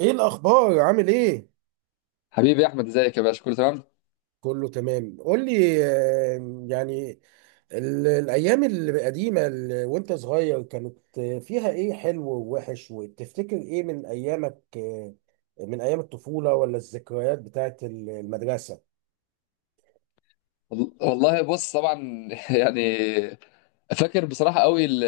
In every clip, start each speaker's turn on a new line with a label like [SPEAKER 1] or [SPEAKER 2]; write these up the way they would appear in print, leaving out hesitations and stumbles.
[SPEAKER 1] ايه الاخبار عامل ايه؟
[SPEAKER 2] حبيبي يا احمد، ازيك يا باشا؟ كله تمام.
[SPEAKER 1] كله تمام. قول لي الايام القديمه وانت صغير كانت فيها ايه حلو ووحش، وتفتكر ايه من ايامك؟ من ايام الطفوله، ولا الذكريات بتاعت المدرسه؟
[SPEAKER 2] والله بص، طبعا. يعني فاكر بصراحه قوي ال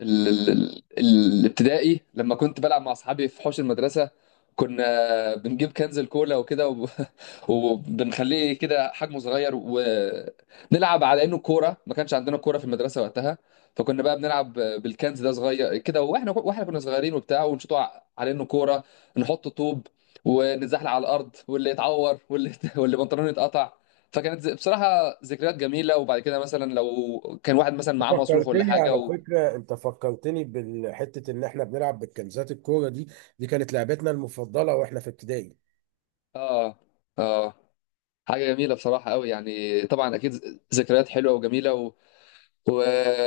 [SPEAKER 2] ال- ال- ال- الابتدائي لما كنت بلعب مع اصحابي في حوش المدرسه. كنا بنجيب كنز الكولا وكده. وبنخليه كده حجمه صغير ونلعب على انه كوره، ما كانش عندنا كوره في المدرسه وقتها. فكنا بقى بنلعب بالكنز ده صغير كده، واحنا كنا صغيرين وبتاع، ونشوطه على انه كوره. نحط طوب ونتزحلق على الارض، واللي يتعور واللي واللي بنطلونه يتقطع. فكانت بصراحه ذكريات جميله. وبعد كده مثلا لو كان واحد مثلا
[SPEAKER 1] أنت
[SPEAKER 2] معاه مصروف ولا
[SPEAKER 1] فكرتني،
[SPEAKER 2] حاجه
[SPEAKER 1] على فكره انت فكرتني بالحته ان احنا بنلعب بالكنزات الكوره دي. دي كانت لعبتنا المفضله واحنا في ابتدائي.
[SPEAKER 2] اه، اه، حاجه جميله بصراحه قوي، يعني طبعا اكيد ذكريات حلوه وجميله. و...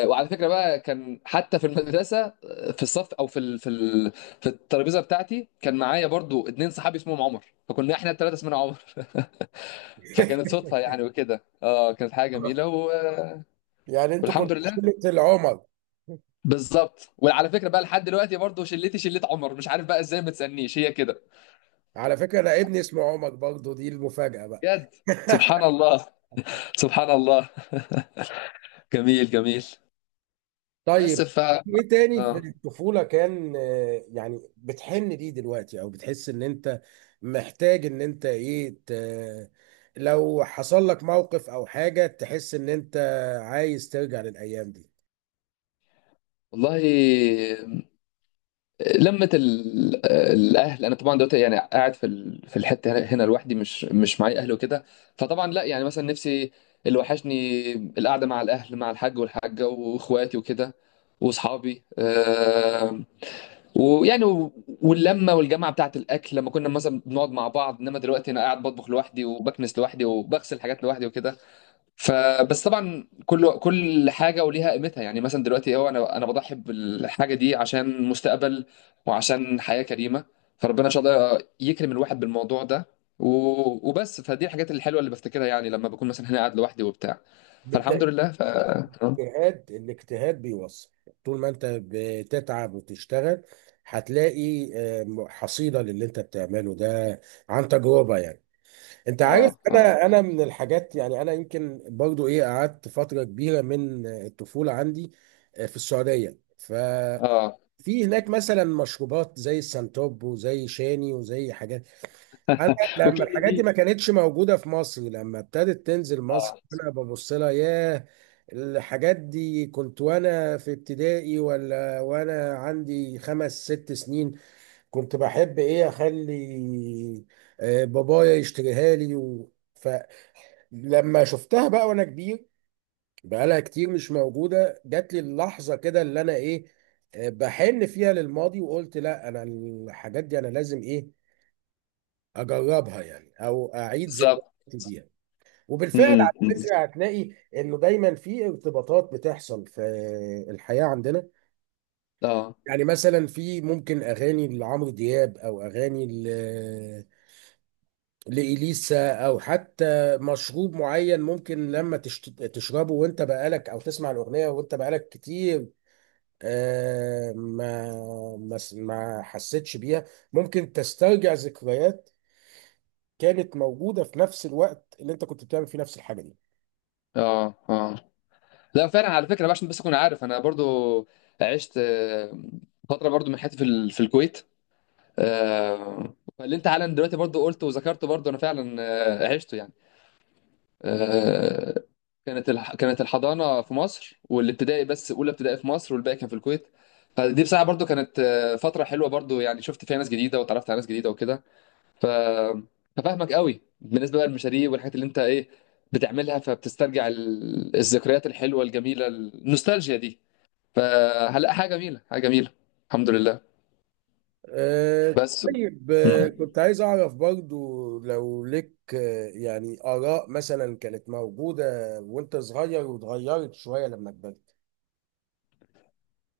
[SPEAKER 2] وعلى فكره بقى كان حتى في المدرسه، في الصف، او في الترابيزه بتاعتي كان معايا برضو اتنين صحابي اسمهم عمر، فكنا احنا الثلاثه اسمنا عمر. فكانت صدفه، يعني وكده كانت حاجه جميله.
[SPEAKER 1] يعني انتوا
[SPEAKER 2] والحمد
[SPEAKER 1] كنتوا
[SPEAKER 2] لله.
[SPEAKER 1] شله العمر.
[SPEAKER 2] بالظبط. وعلى فكره بقى لحد دلوقتي برضو، شلت عمر، مش عارف بقى ازاي، ما تسالنيش، هي كده.
[SPEAKER 1] على فكره انا ابني اسمه عمر برضه، دي المفاجاه بقى.
[SPEAKER 2] بجد، سبحان الله، سبحان الله. جميل، جميل. بس
[SPEAKER 1] طيب،
[SPEAKER 2] ف
[SPEAKER 1] ايه تاني في
[SPEAKER 2] اه
[SPEAKER 1] الطفولة كان بتحن ليه دلوقتي، او بتحس ان انت محتاج ان انت لو حصل لك موقف او حاجة تحس ان انت عايز ترجع للايام دي؟
[SPEAKER 2] والله، لمة الأهل. أنا طبعا دلوقتي يعني قاعد في في الحتة هنا لوحدي، مش معايا أهل وكده. فطبعا لا، يعني مثلا نفسي، اللي وحشني القعدة مع الأهل، مع الحاج والحاجة وإخواتي وكده، وأصحابي، ويعني واللمة والجامعة بتاعة الأكل لما كنا مثلا بنقعد مع بعض. إنما دلوقتي أنا قاعد بطبخ لوحدي، وبكنس لوحدي، وبغسل حاجات لوحدي وكده. فبس طبعا، كل حاجه وليها قيمتها. يعني مثلا دلوقتي هو انا بضحي بالحاجه دي عشان مستقبل وعشان حياه كريمه. فربنا ان شاء الله يكرم الواحد بالموضوع ده. وبس، فدي الحاجات الحلوه اللي بفتكرها، يعني لما بكون مثلا هنا قاعد لوحدي وبتاع.
[SPEAKER 1] بالاجتهاد،
[SPEAKER 2] فالحمد لله. ف اه
[SPEAKER 1] الاجتهاد بيوصل. طول ما انت بتتعب وتشتغل هتلاقي حصيلة للي انت بتعمله ده، عن تجربة يعني. انت عارف،
[SPEAKER 2] اه،
[SPEAKER 1] انا من الحاجات يعني، انا يمكن برضو ايه، قعدت فتره كبيره من الطفوله عندي في السعوديه، ففي
[SPEAKER 2] اه،
[SPEAKER 1] هناك مثلا مشروبات زي السنتوب وزي شاني وزي حاجات. انا لما
[SPEAKER 2] وكيدي
[SPEAKER 1] الحاجات دي
[SPEAKER 2] دي.
[SPEAKER 1] ما كانتش موجوده في مصر، لما ابتدت تنزل مصر
[SPEAKER 2] اه،
[SPEAKER 1] انا ببص لها، ياه، الحاجات دي كنت وانا في ابتدائي، ولا وانا عندي خمس ست سنين كنت بحب ايه اخلي بابايا يشتريها لي. و... لما شفتها بقى وانا كبير، بقالها كتير مش موجوده، جات لي اللحظه كده اللي انا ايه، بحن فيها للماضي، وقلت لا، انا الحاجات دي انا لازم ايه، اجربها يعني، او اعيد ذكرياتي
[SPEAKER 2] بالظبط.
[SPEAKER 1] بيها. وبالفعل
[SPEAKER 2] امم
[SPEAKER 1] على فكره هتلاقي انه دايما في ارتباطات بتحصل في الحياه عندنا.
[SPEAKER 2] اه،
[SPEAKER 1] يعني مثلا في ممكن اغاني لعمرو دياب، او اغاني لإليسا، أو حتى مشروب معين، ممكن لما تشربه وأنت بقالك، أو تسمع الأغنية وأنت بقالك كتير آه، ما ما حسيتش بيها، ممكن تسترجع ذكريات كانت موجودة في نفس الوقت اللي أنت كنت بتعمل فيه نفس الحاجة دي.
[SPEAKER 2] اه، اه، لا، فعلا، على فكره بقى، عشان بس اكون عارف انا برضو عشت فتره برضو من حياتي في في الكويت. فاللي انت حالا دلوقتي برضو قلته وذكرته، برضو انا فعلا عشته، يعني. آه، كانت الحضانه في مصر والابتدائي، بس اولى ابتدائي في مصر والباقي كان في الكويت. فدي بصراحه برضو كانت فتره حلوه برضو، يعني شفت فيها ناس جديده وتعرفت على ناس جديده وكده. ف ففاهمك قوي بالنسبه بقى للمشاريع والحاجات اللي انت ايه بتعملها، فبتسترجع الذكريات الحلوه الجميله، النوستالجيا دي. فهلا، حاجه جميله، حاجه جميله. الحمد لله. بس.
[SPEAKER 1] طيب،
[SPEAKER 2] مم.
[SPEAKER 1] كنت عايز أعرف برضو لو لك آراء مثلا كانت موجودة وأنت صغير واتغيرت شوية لما كبرت؟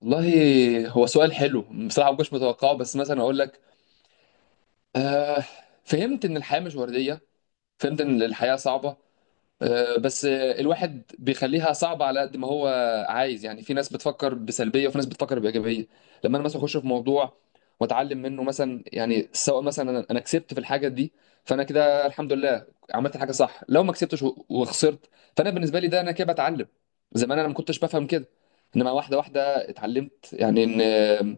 [SPEAKER 2] والله، هو سؤال حلو، بصراحه ما كنتش متوقعه. بس مثلا اقول لك، آه فهمت ان الحياه مش ورديه، فهمت ان الحياه صعبه. بس الواحد بيخليها صعبة على قد ما هو عايز. يعني في ناس بتفكر بسلبية، وفي ناس بتفكر بإيجابية. لما أنا مثلا أخش في موضوع وأتعلم منه، مثلا يعني سواء مثلا أنا كسبت في الحاجة دي، فأنا كده الحمد لله عملت الحاجة صح. لو ما كسبتش وخسرت، فأنا بالنسبة لي ده أنا كده بتعلم. زمان أنا ما كنتش بفهم كده، إنما واحدة واحدة اتعلمت، يعني إن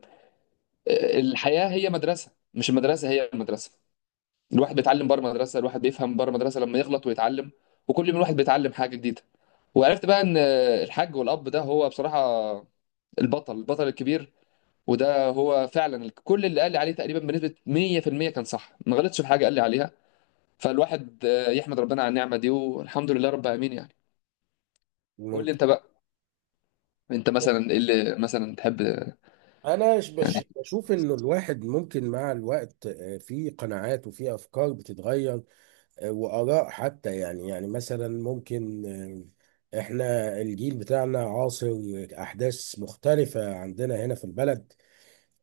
[SPEAKER 2] الحياة هي مدرسة، مش المدرسة هي المدرسة. الواحد بيتعلم بره مدرسه، الواحد بيفهم بره مدرسه لما يغلط ويتعلم. وكل يوم الواحد بيتعلم حاجه جديده. وعرفت بقى ان الحاج والاب ده هو بصراحه البطل، البطل الكبير. وده هو فعلا كل اللي قال لي عليه تقريبا بنسبه 100% كان صح، ما غلطش في حاجه قال لي عليها. فالواحد يحمد ربنا على النعمه دي، والحمد لله رب العالمين، يعني. قول لي
[SPEAKER 1] ممكن.
[SPEAKER 2] انت بقى، انت مثلا ايه اللي مثلا تحب، يعني؟
[SPEAKER 1] بشوف انه الواحد ممكن مع الوقت في قناعات وفي افكار بتتغير، واراء حتى يعني. يعني مثلا ممكن آه، احنا الجيل بتاعنا عاصر احداث مختلفة عندنا هنا في البلد،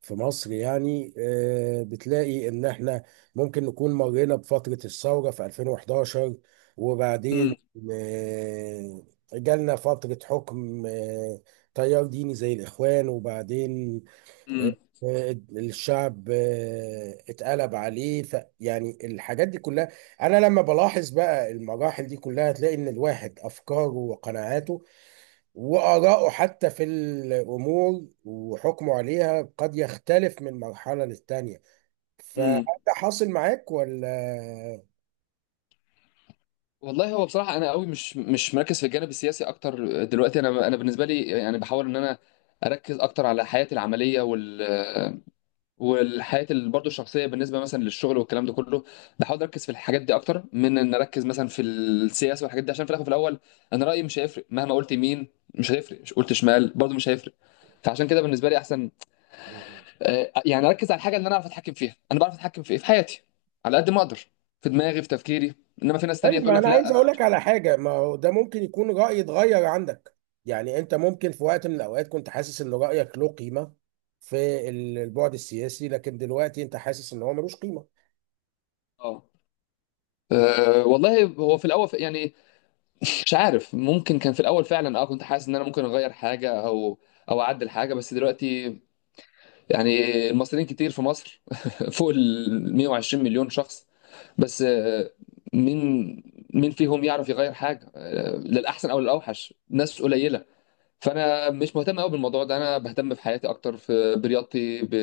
[SPEAKER 1] في مصر يعني. بتلاقي ان احنا ممكن نكون مرينا بفترة الثورة في 2011، وبعدين
[SPEAKER 2] امم
[SPEAKER 1] آه، جالنا فترة حكم تيار ديني زي الإخوان، وبعدين
[SPEAKER 2] امم
[SPEAKER 1] آه، الشعب اتقلب عليه. ف يعني الحاجات دي كلها انا لما بلاحظ بقى المراحل دي كلها، هتلاقي ان الواحد افكاره وقناعاته واراءه حتى في الامور وحكمه عليها قد يختلف من مرحلة للتانية.
[SPEAKER 2] امم
[SPEAKER 1] فانت حاصل معاك ولا؟
[SPEAKER 2] والله، هو بصراحة أنا قوي مش مركز في الجانب السياسي أكتر دلوقتي. أنا بالنسبة لي يعني بحاول إن أنا أركز أكتر على حياتي العملية والحياة برضه الشخصية، بالنسبة مثلا للشغل والكلام ده كله. بحاول أركز في الحاجات دي أكتر من إن أركز مثلا في السياسة والحاجات دي، عشان في الآخر، في الأول، أنا رأيي مش هيفرق مهما قلت يمين، مش هيفرق، مش قلت شمال برضه مش هيفرق. فعشان كده بالنسبة لي أحسن يعني أركز على الحاجة اللي أنا أعرف أتحكم فيها. أنا بعرف أتحكم في إيه؟ في حياتي، على قد ما أقدر، في دماغي، في تفكيري. إنما في ناس تانية
[SPEAKER 1] طيب
[SPEAKER 2] تقول
[SPEAKER 1] ما انا
[SPEAKER 2] لك لا،
[SPEAKER 1] عايز
[SPEAKER 2] أنا
[SPEAKER 1] اقول
[SPEAKER 2] مش
[SPEAKER 1] لك
[SPEAKER 2] عارف.
[SPEAKER 1] على حاجه، ما هو ده ممكن يكون راي اتغير عندك. يعني انت ممكن في وقت من الاوقات كنت حاسس ان رايك له قيمه في البعد السياسي، لكن دلوقتي انت حاسس ان هو ملوش قيمه.
[SPEAKER 2] آه، أه، والله، هو في الاول يعني مش عارف، ممكن كان في الاول فعلا كنت حاسس ان انا ممكن اغير حاجه، او اعدل حاجه، بس دلوقتي يعني، المصريين كتير في مصر. فوق ال 120 مليون شخص، بس مين مين فيهم يعرف يغير حاجه، للاحسن او للاوحش؟ ناس قليله. فانا مش مهتم قوي بالموضوع ده، انا بهتم بحياتي اكتر، في برياضتي،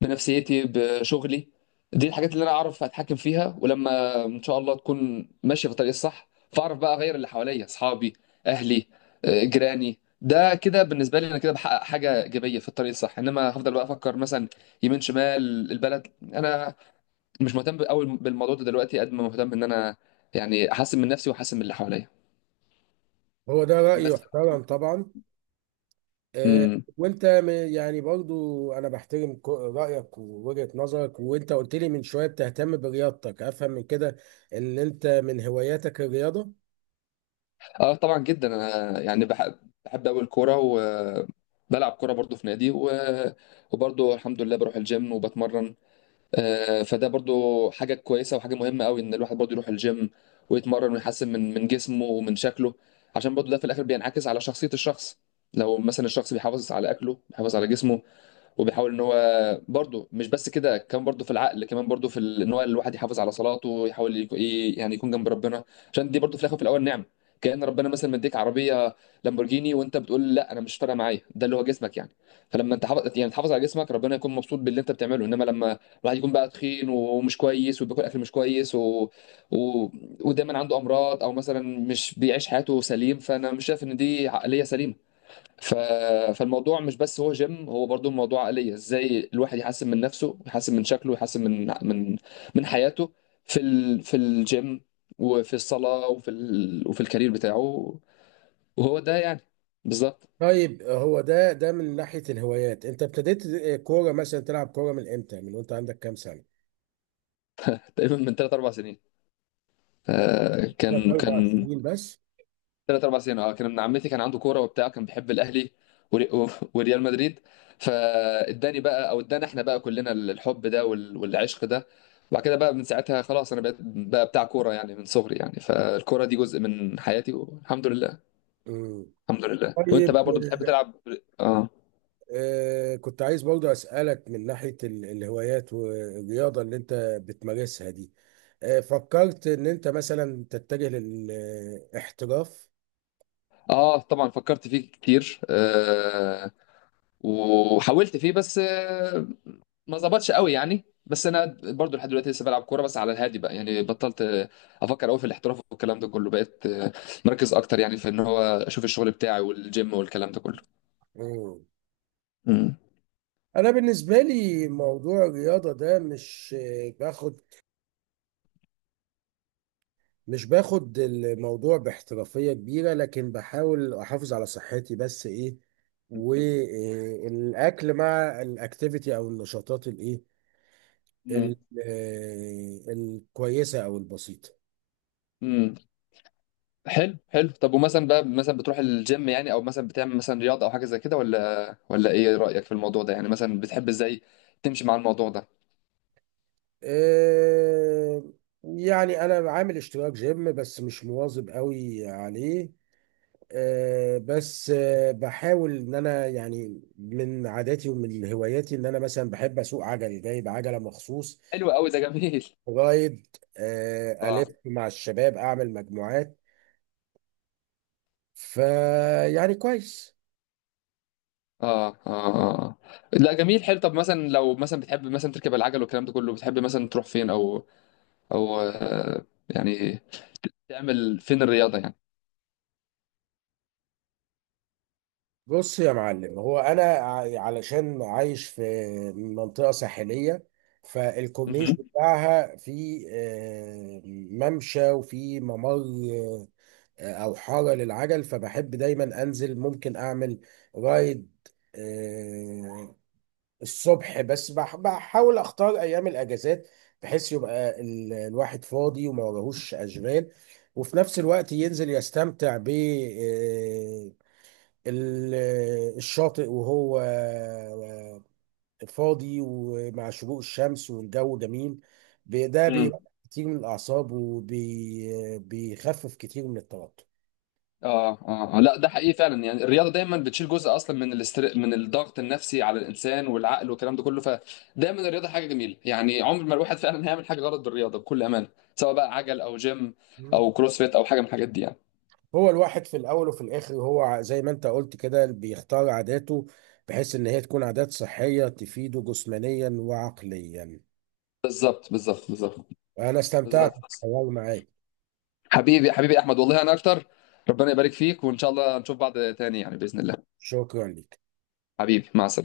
[SPEAKER 2] بنفسيتي، بشغلي. دي الحاجات اللي انا اعرف اتحكم فيها، ولما ان شاء الله تكون ماشيه في الطريق الصح، فاعرف بقى اغير اللي حواليا: اصحابي، اهلي، جيراني. ده كده بالنسبه لي انا كده بحقق حاجه ايجابيه في الطريق الصح. انما هفضل بقى افكر مثلا يمين، شمال، البلد، انا مش مهتم قوي بالموضوع ده دلوقتي قد ما مهتم ان انا يعني احسن من نفسي واحسن من اللي حواليا.
[SPEAKER 1] هو ده راي
[SPEAKER 2] بس.
[SPEAKER 1] يحترم طبعا. آه، وانت يعني برضو انا بحترم رايك ووجهه نظرك. وانت قلت لي من شويه بتهتم برياضتك، افهم من كده ان انت من هواياتك الرياضه.
[SPEAKER 2] اه، طبعا جدا، انا يعني بحب، بحب قوي الكوره، وبلعب كوره برضو في نادي، وبرضو الحمد لله بروح الجيم وبتمرن. فده برضو حاجه كويسه وحاجه مهمه قوي، ان الواحد برضو يروح الجيم ويتمرن ويحسن من جسمه ومن شكله، عشان برضو ده في الاخر بينعكس على شخصيه الشخص. لو مثلا الشخص بيحافظ على اكله، بيحافظ على جسمه، وبيحاول ان هو برضه مش بس كده، كمان برضه في العقل، كمان برضه في ان هو الواحد يحافظ على صلاته، ويحاول يعني يكون جنب ربنا، عشان دي برضه في الاخر وفي الاول نعمه. كأن ربنا مثلا مديك عربيه لامبورجيني وانت بتقول لا، انا مش فارقه معايا، ده اللي هو جسمك يعني. فلما انت حافظ، يعني تحافظ على جسمك، ربنا يكون مبسوط باللي انت بتعمله. انما لما الواحد يكون بقى تخين ومش كويس، وبياكل اكل مش كويس، و... ودايما عنده امراض، او مثلا مش بيعيش حياته سليم، فانا مش شايف ان دي عقليه سليمه. ف... فالموضوع مش بس هو جيم، هو برضو الموضوع عقلية. ازاي الواحد يحسن من نفسه، يحسن من شكله، يحسن من حياته، في في الجيم، وفي الصلاة، وفي وفي الكارير بتاعه. وهو ده يعني، بالظبط.
[SPEAKER 1] طيب، هو ده ده من ناحية الهوايات، انت ابتديت كورة مثلا، تلعب كورة من امتى، من وانت عندك كام سنة؟
[SPEAKER 2] تقريبا من ثلاث اربع سنين.
[SPEAKER 1] ثلاث
[SPEAKER 2] فكان
[SPEAKER 1] اربع
[SPEAKER 2] كان
[SPEAKER 1] سنين بس؟
[SPEAKER 2] ثلاث اربع سنين، كان ابن عمتي كان عنده كوره وبتاع، كان بيحب الاهلي وري- و- وريال مدريد. فاداني بقى، او ادانا احنا بقى كلنا الحب ده والعشق ده. وبعد كده بقى من ساعتها خلاص، انا بقيت بقى بتاع كوره، يعني من صغري، يعني فالكوره دي جزء من حياتي والحمد لله.
[SPEAKER 1] مم.
[SPEAKER 2] الحمد لله. وانت
[SPEAKER 1] طيب،
[SPEAKER 2] بقى برضو بتحب
[SPEAKER 1] آه،
[SPEAKER 2] تلعب؟ اه،
[SPEAKER 1] كنت عايز برضه اسألك من ناحية الهوايات والرياضة اللي انت بتمارسها دي، آه، فكرت ان انت مثلا تتجه للاحتراف؟
[SPEAKER 2] اه، طبعا فكرت فيه كتير. وحاولت فيه، بس ما ظبطش قوي يعني. بس انا برضو لحد دلوقتي لسه بلعب كوره، بس على الهادي بقى، يعني بطلت افكر قوي في الاحتراف والكلام ده كله. بقيت مركز اكتر، يعني في ان هو اشوف الشغل بتاعي والجيم والكلام ده كله.
[SPEAKER 1] مم.
[SPEAKER 2] امم،
[SPEAKER 1] انا بالنسبة لي موضوع الرياضة ده مش آه، باخد مش باخد الموضوع باحترافية كبيرة، لكن بحاول أحافظ على صحتي، بس إيه، والأكل مع الأكتيفيتي أو النشاطات الإيه،
[SPEAKER 2] امم،
[SPEAKER 1] ال- الكويسة أو البسيطة.
[SPEAKER 2] أمم. حلو، حلو. طب ومثلا بقى، مثلا بتروح الجيم يعني، او مثلا بتعمل مثلا رياضه او حاجه زي كده، ولا ايه رايك في الموضوع ده؟ يعني مثلا بتحب ازاي تمشي مع الموضوع ده؟
[SPEAKER 1] آه، يعني أنا عامل اشتراك جيم بس مش مواظب قوي عليه. آه، بس آه، بحاول إن أنا، يعني من عاداتي ومن هواياتي، إن أنا مثلا بحب أسوق عجل، جايب عجلة مخصوص
[SPEAKER 2] حلو قوي، ده جميل.
[SPEAKER 1] جرايد، ألف
[SPEAKER 2] اه،
[SPEAKER 1] مع الشباب، أعمل مجموعات، فيعني كويس.
[SPEAKER 2] اه، اه، آه. لا، جميل، حلو. طب مثلا لو مثلا بتحب مثلا تركب العجل والكلام ده كله، بتحب مثلا تروح فين، او او آه، يعني تعمل فين الرياضه يعني؟
[SPEAKER 1] بص يا معلم، هو أنا علشان عايش في منطقة ساحلية، فالكورنيش
[SPEAKER 2] مهم.
[SPEAKER 1] بتاعها في ممشى، وفي ممر آه، أو حارة للعجل، فبحب دايما أنزل، ممكن أعمل رايد آه، الصبح، بس بحاول اختار ايام الاجازات، بحيث يبقى الواحد فاضي وما وراهوش اشغال، وفي نفس الوقت ينزل يستمتع ب ال- الشاطئ وهو فاضي، ومع شروق الشمس والجو جميل. ده
[SPEAKER 2] مم.
[SPEAKER 1] بيبقى كتير من الاعصاب، وبيخفف كتير من التوتر.
[SPEAKER 2] اه، اه، آه. لا، ده حقيقي فعلا، يعني الرياضه دايما بتشيل جزء اصلا من من الضغط النفسي على الانسان والعقل والكلام ده كله. فدايما الرياضه حاجه جميله، يعني عمر ما الواحد فعلا هيعمل حاجه غلط بالرياضه بكل امانه، سواء بقى عجل او جيم او كروسفيت او حاجه من الحاجات دي، يعني.
[SPEAKER 1] هو الواحد في الاول وفي الاخر هو زي ما انت قلت كده، بيختار عاداته بحيث ان هي تكون عادات صحية تفيده جسمانيا وعقليا.
[SPEAKER 2] بالظبط، بالظبط، بالظبط.
[SPEAKER 1] انا استمتعت
[SPEAKER 2] بالظبط.
[SPEAKER 1] بالحوار معاك.
[SPEAKER 2] حبيبي، حبيبي احمد، والله انا اكتر. ربنا يبارك فيك، وان شاء الله نشوف بعض تاني، يعني باذن الله.
[SPEAKER 1] شكرا لك.
[SPEAKER 2] حبيبي، مع السلامه.